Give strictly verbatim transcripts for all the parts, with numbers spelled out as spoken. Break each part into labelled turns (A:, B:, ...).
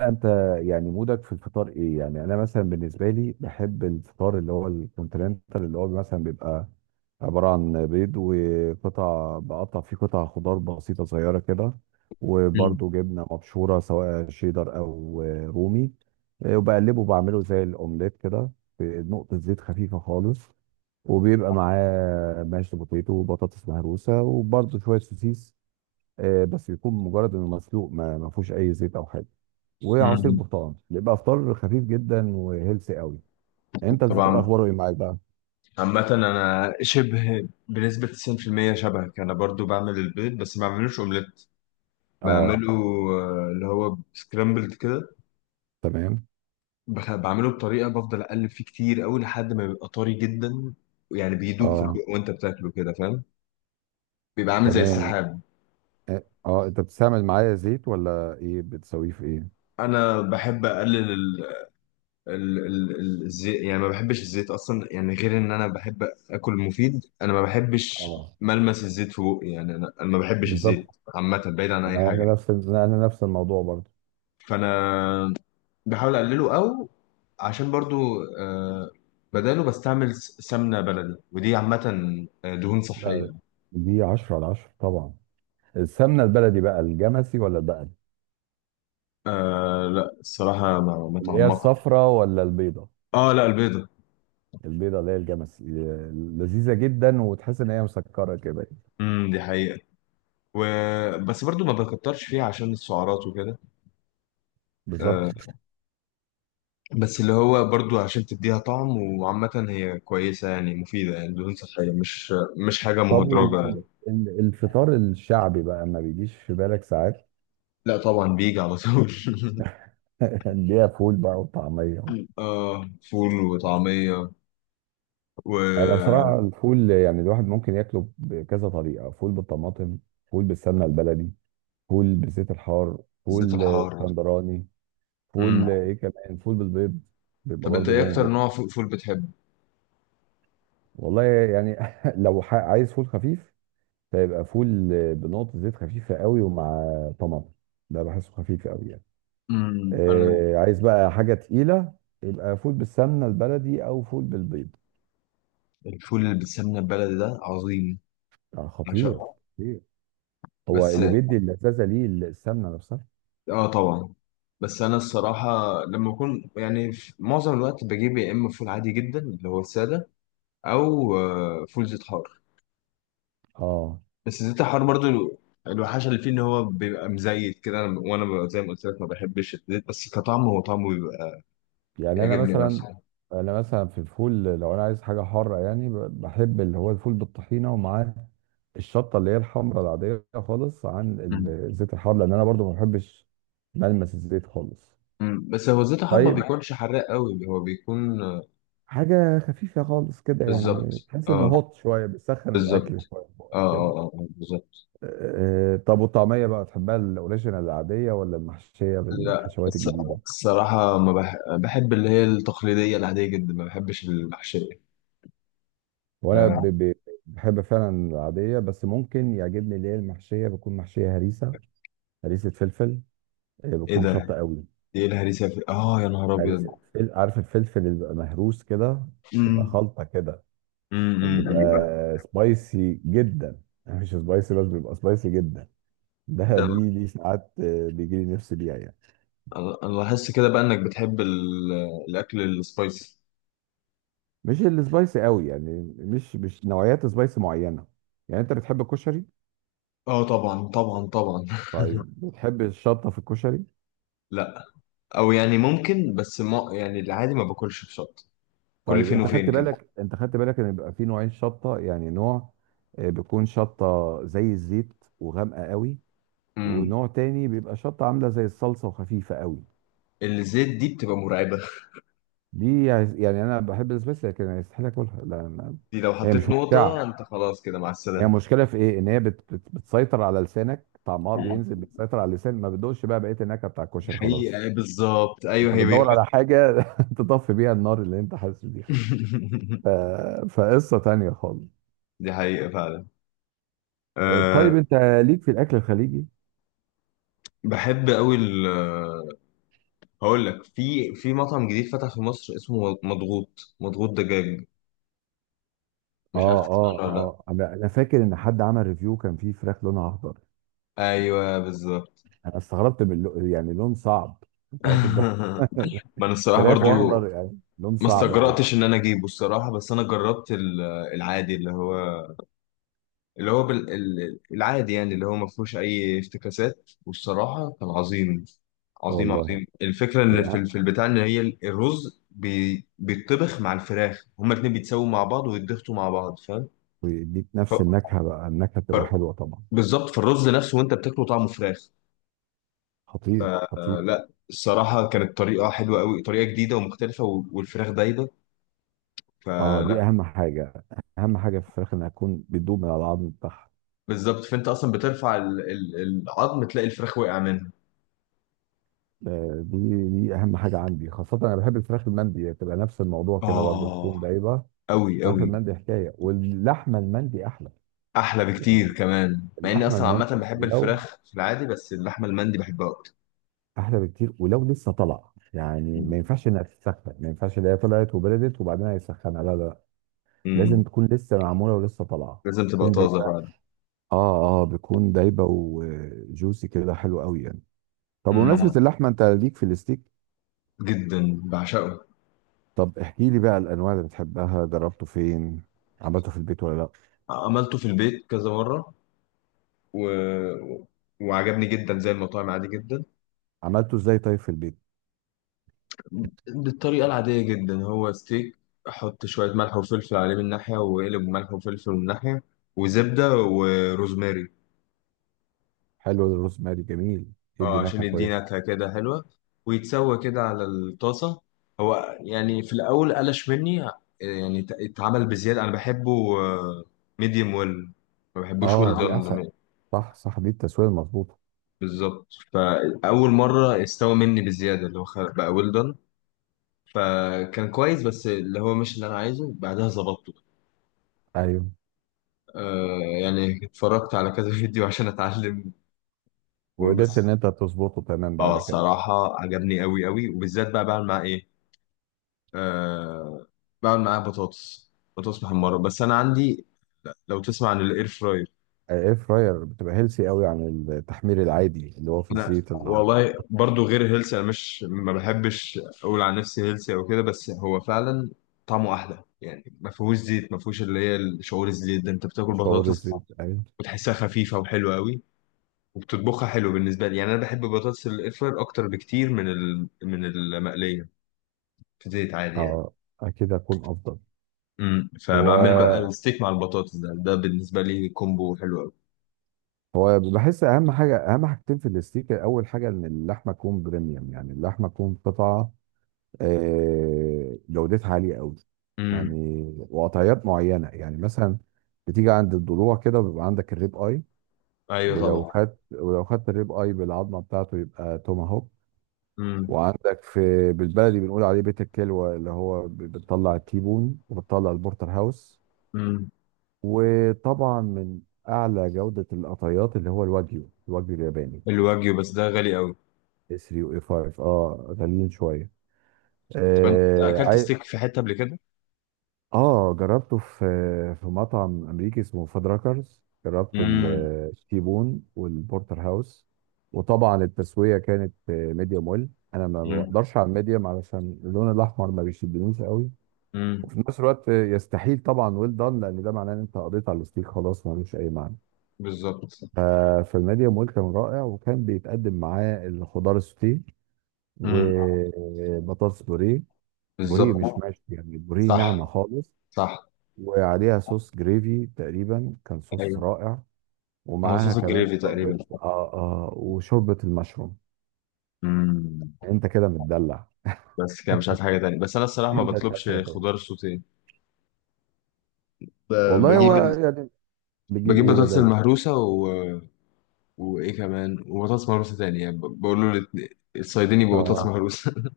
A: انت، يعني مودك في الفطار ايه؟ يعني انا مثلا بالنسبه لي بحب الفطار اللي هو الكونتيننتال، اللي هو مثلا بيبقى عباره عن بيض وقطع، بقطع فيه قطع خضار بسيطه صغيره كده،
B: مم.
A: وبرده جبنه مبشوره سواء شيدر او رومي. وبقلبه بعمله زي الاومليت كده بنقطه زيت خفيفه خالص. وبيبقى معاه ماشي بوتيتو وبطاطس مهروسه وبرده شويه سوسيس. آه، بس يكون مجرد انه مسلوق، ما ما فيهوش اي زيت او حاجه. وعصير
B: مم.
A: برتقال. بيبقى فطار خفيف جدا وهيلثي قوي. انت الفطار
B: طبعا،
A: اخباره ايه معاك بقى؟
B: عامة أنا شبه بنسبة تسعين في المية شبهك. أنا برضو بعمل البيض بس ما بعملوش أومليت.
A: اه،
B: بعمله، آه، اللي هو سكرامبلد كده.
A: تمام.
B: بخ- بعمله بطريقة، بفضل أقلب فيه كتير أوي لحد ما بيبقى طري جدا، يعني بيدوب في
A: اه،
B: البق وأنت بتاكله كده، فاهم؟ بيبقى عامل زي
A: تمام.
B: السحاب.
A: اه آه، انت بتستعمل معايا زيت ولا ايه؟ بتسويه في ايه؟
B: أنا بحب أقلل ال- ال- ال- الزيت، يعني ما بحبش الزيت اصلا، يعني غير ان انا بحب اكل مفيد. انا ما بحبش
A: اه،
B: ملمس الزيت في بوقي، يعني انا أنا ما بحبش الزيت.
A: بالظبط.
B: عامه بعيد عن اي حاجه
A: انا
B: يعني.
A: نفس انا نفس الموضوع برضه.
B: فانا بحاول اقلله، او عشان برضو، آه، بداله بستعمل س- سمنه بلدي، ودي عامه آه، دهون صحيه.
A: لا، دي عشرة على عشرة طبعا. السمنه البلدي بقى الجمسي ولا البقري؟
B: آه لا، الصراحه ما ما
A: اللي هي
B: اتعمقت.
A: الصفراء ولا البيضه؟
B: اه لا، البيضه.
A: البيضه اللي هي الجمسي. آه، لذيذه جدا وتحس ان هي مسكره كده.
B: امم دي حقيقه. و... بس برضو ما بكترش فيها عشان السعرات وكده. آه،
A: بالظبط.
B: بس اللي هو برضو عشان تديها طعم، وعامة هي كويسة يعني، مفيدة، يعني دهون صحية، مش مش حاجة
A: طب
B: مهدرجة يعني.
A: والفطار الشعبي بقى ما بيجيش في بالك ساعات؟
B: لا طبعا، بيجي على طول.
A: اللي هي فول بقى وطعمية.
B: مم. اه، فول وطعمية
A: انا
B: والزيت
A: بصراحة الفول يعني الواحد ممكن ياكله بكذا طريقة: فول بالطماطم، فول بالسمنة البلدي، فول بزيت الحار، فول آه،
B: الحار.
A: اسكندراني،
B: مم.
A: فول آه، ايه كمان، فول بالبيض. بيبقى
B: طب انت
A: برضه
B: ايه
A: جامد
B: اكتر
A: جدا.
B: نوع فو- فول بتحبه؟
A: والله يعني لو ح- عايز فول خفيف، فيبقى فول آه، بنقطة زيت خفيفة قوي ومع طماطم. ده بحسه خفيف قوي يعني.
B: مم. انا،
A: آه، عايز بقى حاجه تقيله، يبقى فول بالسمنه البلدي او فول بالبيض.
B: الفول اللي بالسمنة البلدي ده عظيم،
A: آه،
B: عشان،
A: خطير. خطير. هو
B: بس.
A: اللي بيدي اللذاذه ليه السمنه نفسها.
B: اه طبعا، بس انا الصراحة لما اكون، يعني في معظم الوقت بجيب يا اما فول عادي جدا اللي هو السادة، او آه، فول زيت حار.
A: اه.
B: بس زيت الحار برضو، الو- الوحشه اللي فيه ان هو بيبقى مزيت كده. أنا- وانا ببقى زي ما قلت لك، ما بحبش الزيت، بس كطعم هو طعمه بيبقى
A: يعني انا
B: بيعجبني
A: مثلا
B: اصلا.
A: انا مثلا في الفول، لو انا عايز حاجه حاره يعني، ب- بحب اللي هو الفول بالطحينه، ومعاه الشطه اللي هي الحمراء العاديه خالص، عن ال-
B: أمم.
A: الزيت الحار، لان انا برضو ما بحبش ملمس الزيت خالص.
B: أمم. بس هو زيت الحار ما
A: طيب.
B: بيكونش حراق قوي، هو بيكون آه،
A: حاجه خفيفه خالص كده يعني،
B: بالظبط.
A: تحس انه
B: اه،
A: هوت شويه، بيسخن
B: بالظبط.
A: الاكل شويه في
B: اه
A: بقك كده.
B: اه اه، آه، بالظبط.
A: آه، طب والطعميه بقى، تحبها الاوريجينال العاديه ولا المحشيه
B: لا،
A: بالحشوات
B: الص-
A: الجديده؟
B: الصراحة ما بح... بحب اللي هي التقليدية العادية جدا، ما بحبش المحشية.
A: وانا
B: آه.
A: ب- ب- بحب فعلا العاديه، بس ممكن يعجبني اللي هي المحشيه، بتكون محشيه هريسه. هريسه فلفل. آه،
B: ايه
A: بتكون شطه
B: ده؟
A: قوي.
B: دي ايه الهريسة؟ في... اه يا نهار ابيض.
A: هريسه فل- عارف الفلفل اللي بيبقى مهروس كده، بيبقى
B: امم.
A: خلطه كده،
B: امم. أمم.
A: بيبقى سبايسي جدا، يعني مش سبايسي بس بيبقى سبايسي جدا. ده
B: ده
A: دي دي ساعات بيجي لي نفسي بيها يعني.
B: انا أنا لاحظت كده بقى انك بتحب ال- الاكل السبايسي.
A: مش السبايسي قوي يعني، مش مش نوعيات سبايسي معينه. يعني انت بتحب الكشري.
B: اه طبعا طبعا طبعا.
A: طيب بتحب الشطه في الكشري؟
B: لا، او يعني ممكن، بس ما يعني، العادي ما باكلش بشطه. كل
A: طيب،
B: فين اه
A: انت خدت
B: وفين كده.
A: بالك انت خدت بالك ان بيبقى في نوعين شطه؟ يعني نوع آه، بيكون شطه زي الزيت وغامقه قوي،
B: امم.
A: ونوع تاني بيبقى شطه عامله زي الصلصه وخفيفه قوي.
B: الزيت دي بتبقى مرعبه،
A: دي يعني انا بحب السبايسي لكن يستحيل اكلها، لان
B: دي لو
A: هي
B: حطيت
A: مش
B: نقطه
A: ممتعه.
B: انت، خلاص كده، مع
A: هي
B: السلامه.
A: المشكله في ايه؟ ان هي بت بت بتسيطر على لسانك، طعمها
B: آه.
A: بينزل، بتسيطر على اللسان، ما بتدوقش بقى بقيه النكهه بتاع
B: دي
A: الكشري خلاص.
B: حقيقه، آه، بالظبط، ايوه،
A: أنت
B: هي هي.
A: بتدوّر على حاجة تطفّي بيها النار اللي أنت حاسس بيها. ف فقصّة تانية خالص.
B: دي حقيقه فعلا.
A: آآ
B: أه.
A: طيب أنت ليك في الأكل الخليجي؟
B: بحب قوي ال هقول لك، في في مطعم جديد فتح في مصر اسمه مضغوط مضغوط دجاج، مش عارف
A: آه،
B: تسمع
A: آه،
B: عنه ولا لا.
A: آه. أنا أنا فاكر إن حد عمل review كان فيه فراخ لونها أخضر.
B: ايوه بالظبط.
A: أنا استغربت من اللو، يعني لون صعب. أنت واخد بالك؟
B: ما انا الصراحه
A: فراخ
B: برضو
A: وأخضر، يعني لون
B: ما
A: صعب أوي.
B: استجرأتش ان انا اجيبه الصراحه، بس انا جربت ال- العادي، اللي هو، اللي هو بال... ال- العادي، يعني اللي هو ما فيهوش اي افتكاسات، والصراحه كان عظيم عظيم
A: والله.
B: عظيم. الفكره ان في
A: يع
B: ال- في البتاع، ان هي ال- الرز بي... بيتطبخ مع الفراخ، هما الاتنين بيتسووا مع بعض ويتضغطوا مع بعض، فاهم؟
A: ويدّيك نفس
B: ف...
A: النكهة بقى، النكهة
B: ف...
A: بتبقى حلوة طبعًا.
B: بالظبط، في الرز نفسه وانت بتاكله طعمه فراخ.
A: خطير، خطير.
B: فلا، الصراحه كانت طريقه حلوه قوي، طريقه جديده ومختلفه، و- والفراخ دايبه.
A: آه، دي
B: فلا
A: أهم حاجة، أهم حاجة في الفراخ إنها تكون بتدوب من على العضم بتاعها.
B: بالظبط، فانت اصلا بترفع ال- ال- العظم، تلاقي الفراخ وقع منها.
A: آه، دي دي اهم حاجه عندي، خاصه انا بحب الفراخ المندي، تبقى نفس الموضوع كده برضه، تكون
B: اه
A: دايبه.
B: قوي
A: الفراخ
B: قوي.
A: المندي حكايه، واللحمه المندي احلى.
B: احلى
A: يعني
B: بكتير كمان، مع اني
A: اللحمه
B: اصلا عامه
A: المندي
B: بحب
A: ولو
B: الفراخ في العادي، بس اللحمه المندي بحبها اكتر.
A: احلى بكتير، ولو لسه طالعه يعني، ما
B: مم.
A: ينفعش انها تتسخن، ما ينفعش اللي هي طلعت وبردت وبعدين هيسخنها. لا لا لا. لازم
B: امم.
A: تكون لسه معموله ولسه طالعه،
B: لازم تبقى
A: تكون
B: طازه
A: دايبه.
B: فعلا.
A: اه اه، بتكون دايبه وجوسي كده، حلو قوي يعني. طب بمناسبه
B: امم.
A: اللحمه، انت ليك في الستيك؟
B: جدا، بعشقه.
A: طب احكي لي بقى الانواع اللي بتحبها، جربته فين؟ عملته في البيت ولا لا؟
B: عملته في البيت كذا مره، و... وعجبني جدا زي المطاعم، عادي جدا.
A: عملته ازاي طيب في البيت؟
B: بالطريقة العادية جدا، هو ستيك، أحط شوية ملح وفلفل عليه من ناحية، وقلب ملح وفلفل من ناحية، وزبدة وروزماري.
A: حلو الروزماري، جميل، يدي
B: اه عشان
A: نكهه
B: يدي
A: كويسه.
B: نكهة كده حلوة، ويتسوى كده على الطاسة. هو يعني في الأول قلش مني، آه، يعني ات- اتعمل بزيادة. أنا بحبه ميديوم ويل، ما بحبوش ويل
A: اه دي احسن،
B: دون.
A: صح صح، دي التسويه المظبوطه.
B: بالظبط، فأول مرة استوى مني بزيادة، اللي هو خ- بقى ويل دون، فكان كويس، بس اللي هو مش اللي أنا عايزه. بعدها ظبطته،
A: ايوه.
B: آه يعني اتفرجت على كذا فيديو عشان اتعلم،
A: وقدرت
B: وبس.
A: ان انت تظبطه تمام
B: اه،
A: بعد كده؟
B: صراحة عجبني قوي قوي، وبالذات بقى بعمل معاه ايه، آه بعمل معاه بطاطس، بطاطس محمرة. بس انا عندي، لو تسمع عن الاير فراير.
A: الاير فراير بتبقى هيلسي قوي عن التحمير العادي اللي هو في
B: انا
A: الزيت العميق.
B: والله برضو غير هيلثي، انا مش، ما بحبش اقول عن نفسي هيلثي او كده، بس هو فعلا طعمه احلى، يعني ما فيهوش زيت، ما فيهوش اللي هي شعور الزيت ده، انت بتاكل
A: شعور
B: بطاطس
A: الزيت، ايوه.
B: وتحسها خفيفة وحلوة قوي. وبتطبخها حلو بالنسبة لي، يعني أنا بحب بطاطس الاير فراير أكتر بكتير من ال... من المقلية في زيت عادي يعني.
A: اه، اكيد هيكون افضل.
B: امم، فبعمل بقى
A: هو
B: الستيك مع البطاطس، ده ده بالنسبة لي كومبو حلو أوي.
A: هو بحس اهم حاجه، اهم حاجتين في الاستيك: اول حاجه ان اللحمه تكون بريميوم، يعني اللحمه تكون قطعه آه، جودتها عالية قوي.
B: امم.
A: يعني، وقطعيات معينة يعني، مثلا بتيجي عند الضلوع كده وبيبقى عندك الريب اي.
B: أيوه
A: ولو
B: طبعا.
A: خدت ولو خدت الريب اي بالعظمة بتاعته، يبقى توماهوك.
B: امم.
A: وعندك في بالبلدي بنقول عليه بيت الكلوة، اللي هو ب- بتطلع التيبون وبتطلع البورتر هاوس.
B: امم.
A: وطبعا من اعلى جودة القطعيات اللي هو الواجيو، الواجيو الياباني،
B: الواجيو بس ده غالي أوي.
A: اس تلاتة واي خمسة. اه غاليين شوية.
B: طب أنت أكلت
A: آه.
B: ستيك في حتة قبل كده؟
A: اه، جربته في في مطعم امريكي اسمه فادراكرز. جربت ال-
B: امم.
A: التيبون والبورتر هاوس. وطبعا التسويه كانت ميديوم ويل. انا ما
B: امم.
A: بقدرش على الميديوم، علشان اللون الاحمر ما بيشدنيش قوي،
B: امم.
A: وفي نفس الوقت يستحيل طبعا ويل دان، لان ده معناه ان انت قضيت على الستيك خلاص، ملوش اي معنى.
B: بالظبط.
A: ففي الميديوم ويل كان رائع، وكان بيتقدم معاه الخضار السوتيه
B: امم.
A: وبطاطس بوريه. بوريه
B: بالظبط.
A: مش ماشي يعني، بوريه
B: صح
A: ناعمه خالص،
B: صح.
A: وعليها صوص جريفي تقريبا، كان صوص
B: أيوه.
A: رائع.
B: هو
A: ومعاها
B: صوص
A: كمان
B: الجريفي
A: شوربة،
B: تقريبا.
A: آه آه وشوربة المشروم.
B: امم.
A: انت كده متدلع.
B: بس كده مش عارف حاجة تانية، بس أنا الصراحة ما
A: انت مش عايز
B: بطلبش
A: حاجة تاني؟
B: خضار سوتيه. ب-
A: والله هو
B: بجيب،
A: يعني. بتجيب
B: بجيب
A: ايه
B: بطاطس
A: بدل؟
B: المهروسة، و... وإيه كمان، وبطاطس مهروسة تانية، يعني ب- بقول له الاتنين- الصيادين، يبقى بطاطس، اه،
A: اه،
B: مهروسة.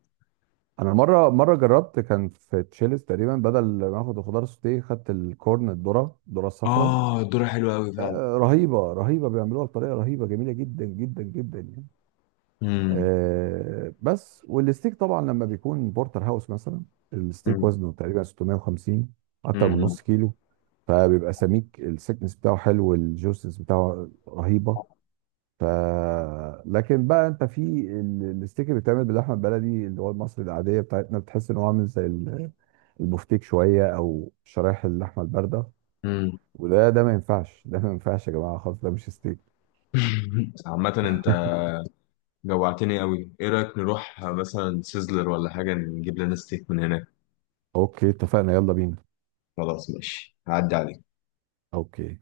A: انا مرة مرة جربت، كان في تشيلس تقريبا، بدل ما اخد الخضار سوتيه خدت الكورن، الذرة، الذرة الصفراء.
B: آه الذرة حلوة أوي فعلا.
A: آه رهيبة، رهيبة، بيعملوها بطريقة رهيبة، جميلة جدا جدا جدا يعني.
B: مم.
A: آه، بس والستيك طبعا لما بيكون بورتر هاوس مثلا، الستيك
B: مم.
A: وزنه تقريبا ستمية وخمسين، اكتر من
B: مم.
A: نص كيلو. فبيبقى سميك، السكنس بتاعه حلو والجوسنس بتاعه رهيبه. ف لكن بقى انت في ال- الستيك اللي بيتعمل باللحمه البلدي، اللي هو المصري العاديه بتاعتنا، بتحس ان هو عامل زي ال- البفتيك شويه، او شرايح اللحمه البارده.
B: مم.
A: وده ده ما ينفعش، ده ما ينفعش يا جماعه خالص، ده مش ستيك.
B: عامة أنت جوعتني أوي، إيه رأيك نروح مثلا سيزلر ولا حاجة، نجيب لنا ستيك من هناك؟
A: اوكي، اتفقنا، يلا بينا.
B: خلاص ماشي، هعدي عليك.
A: اوكي.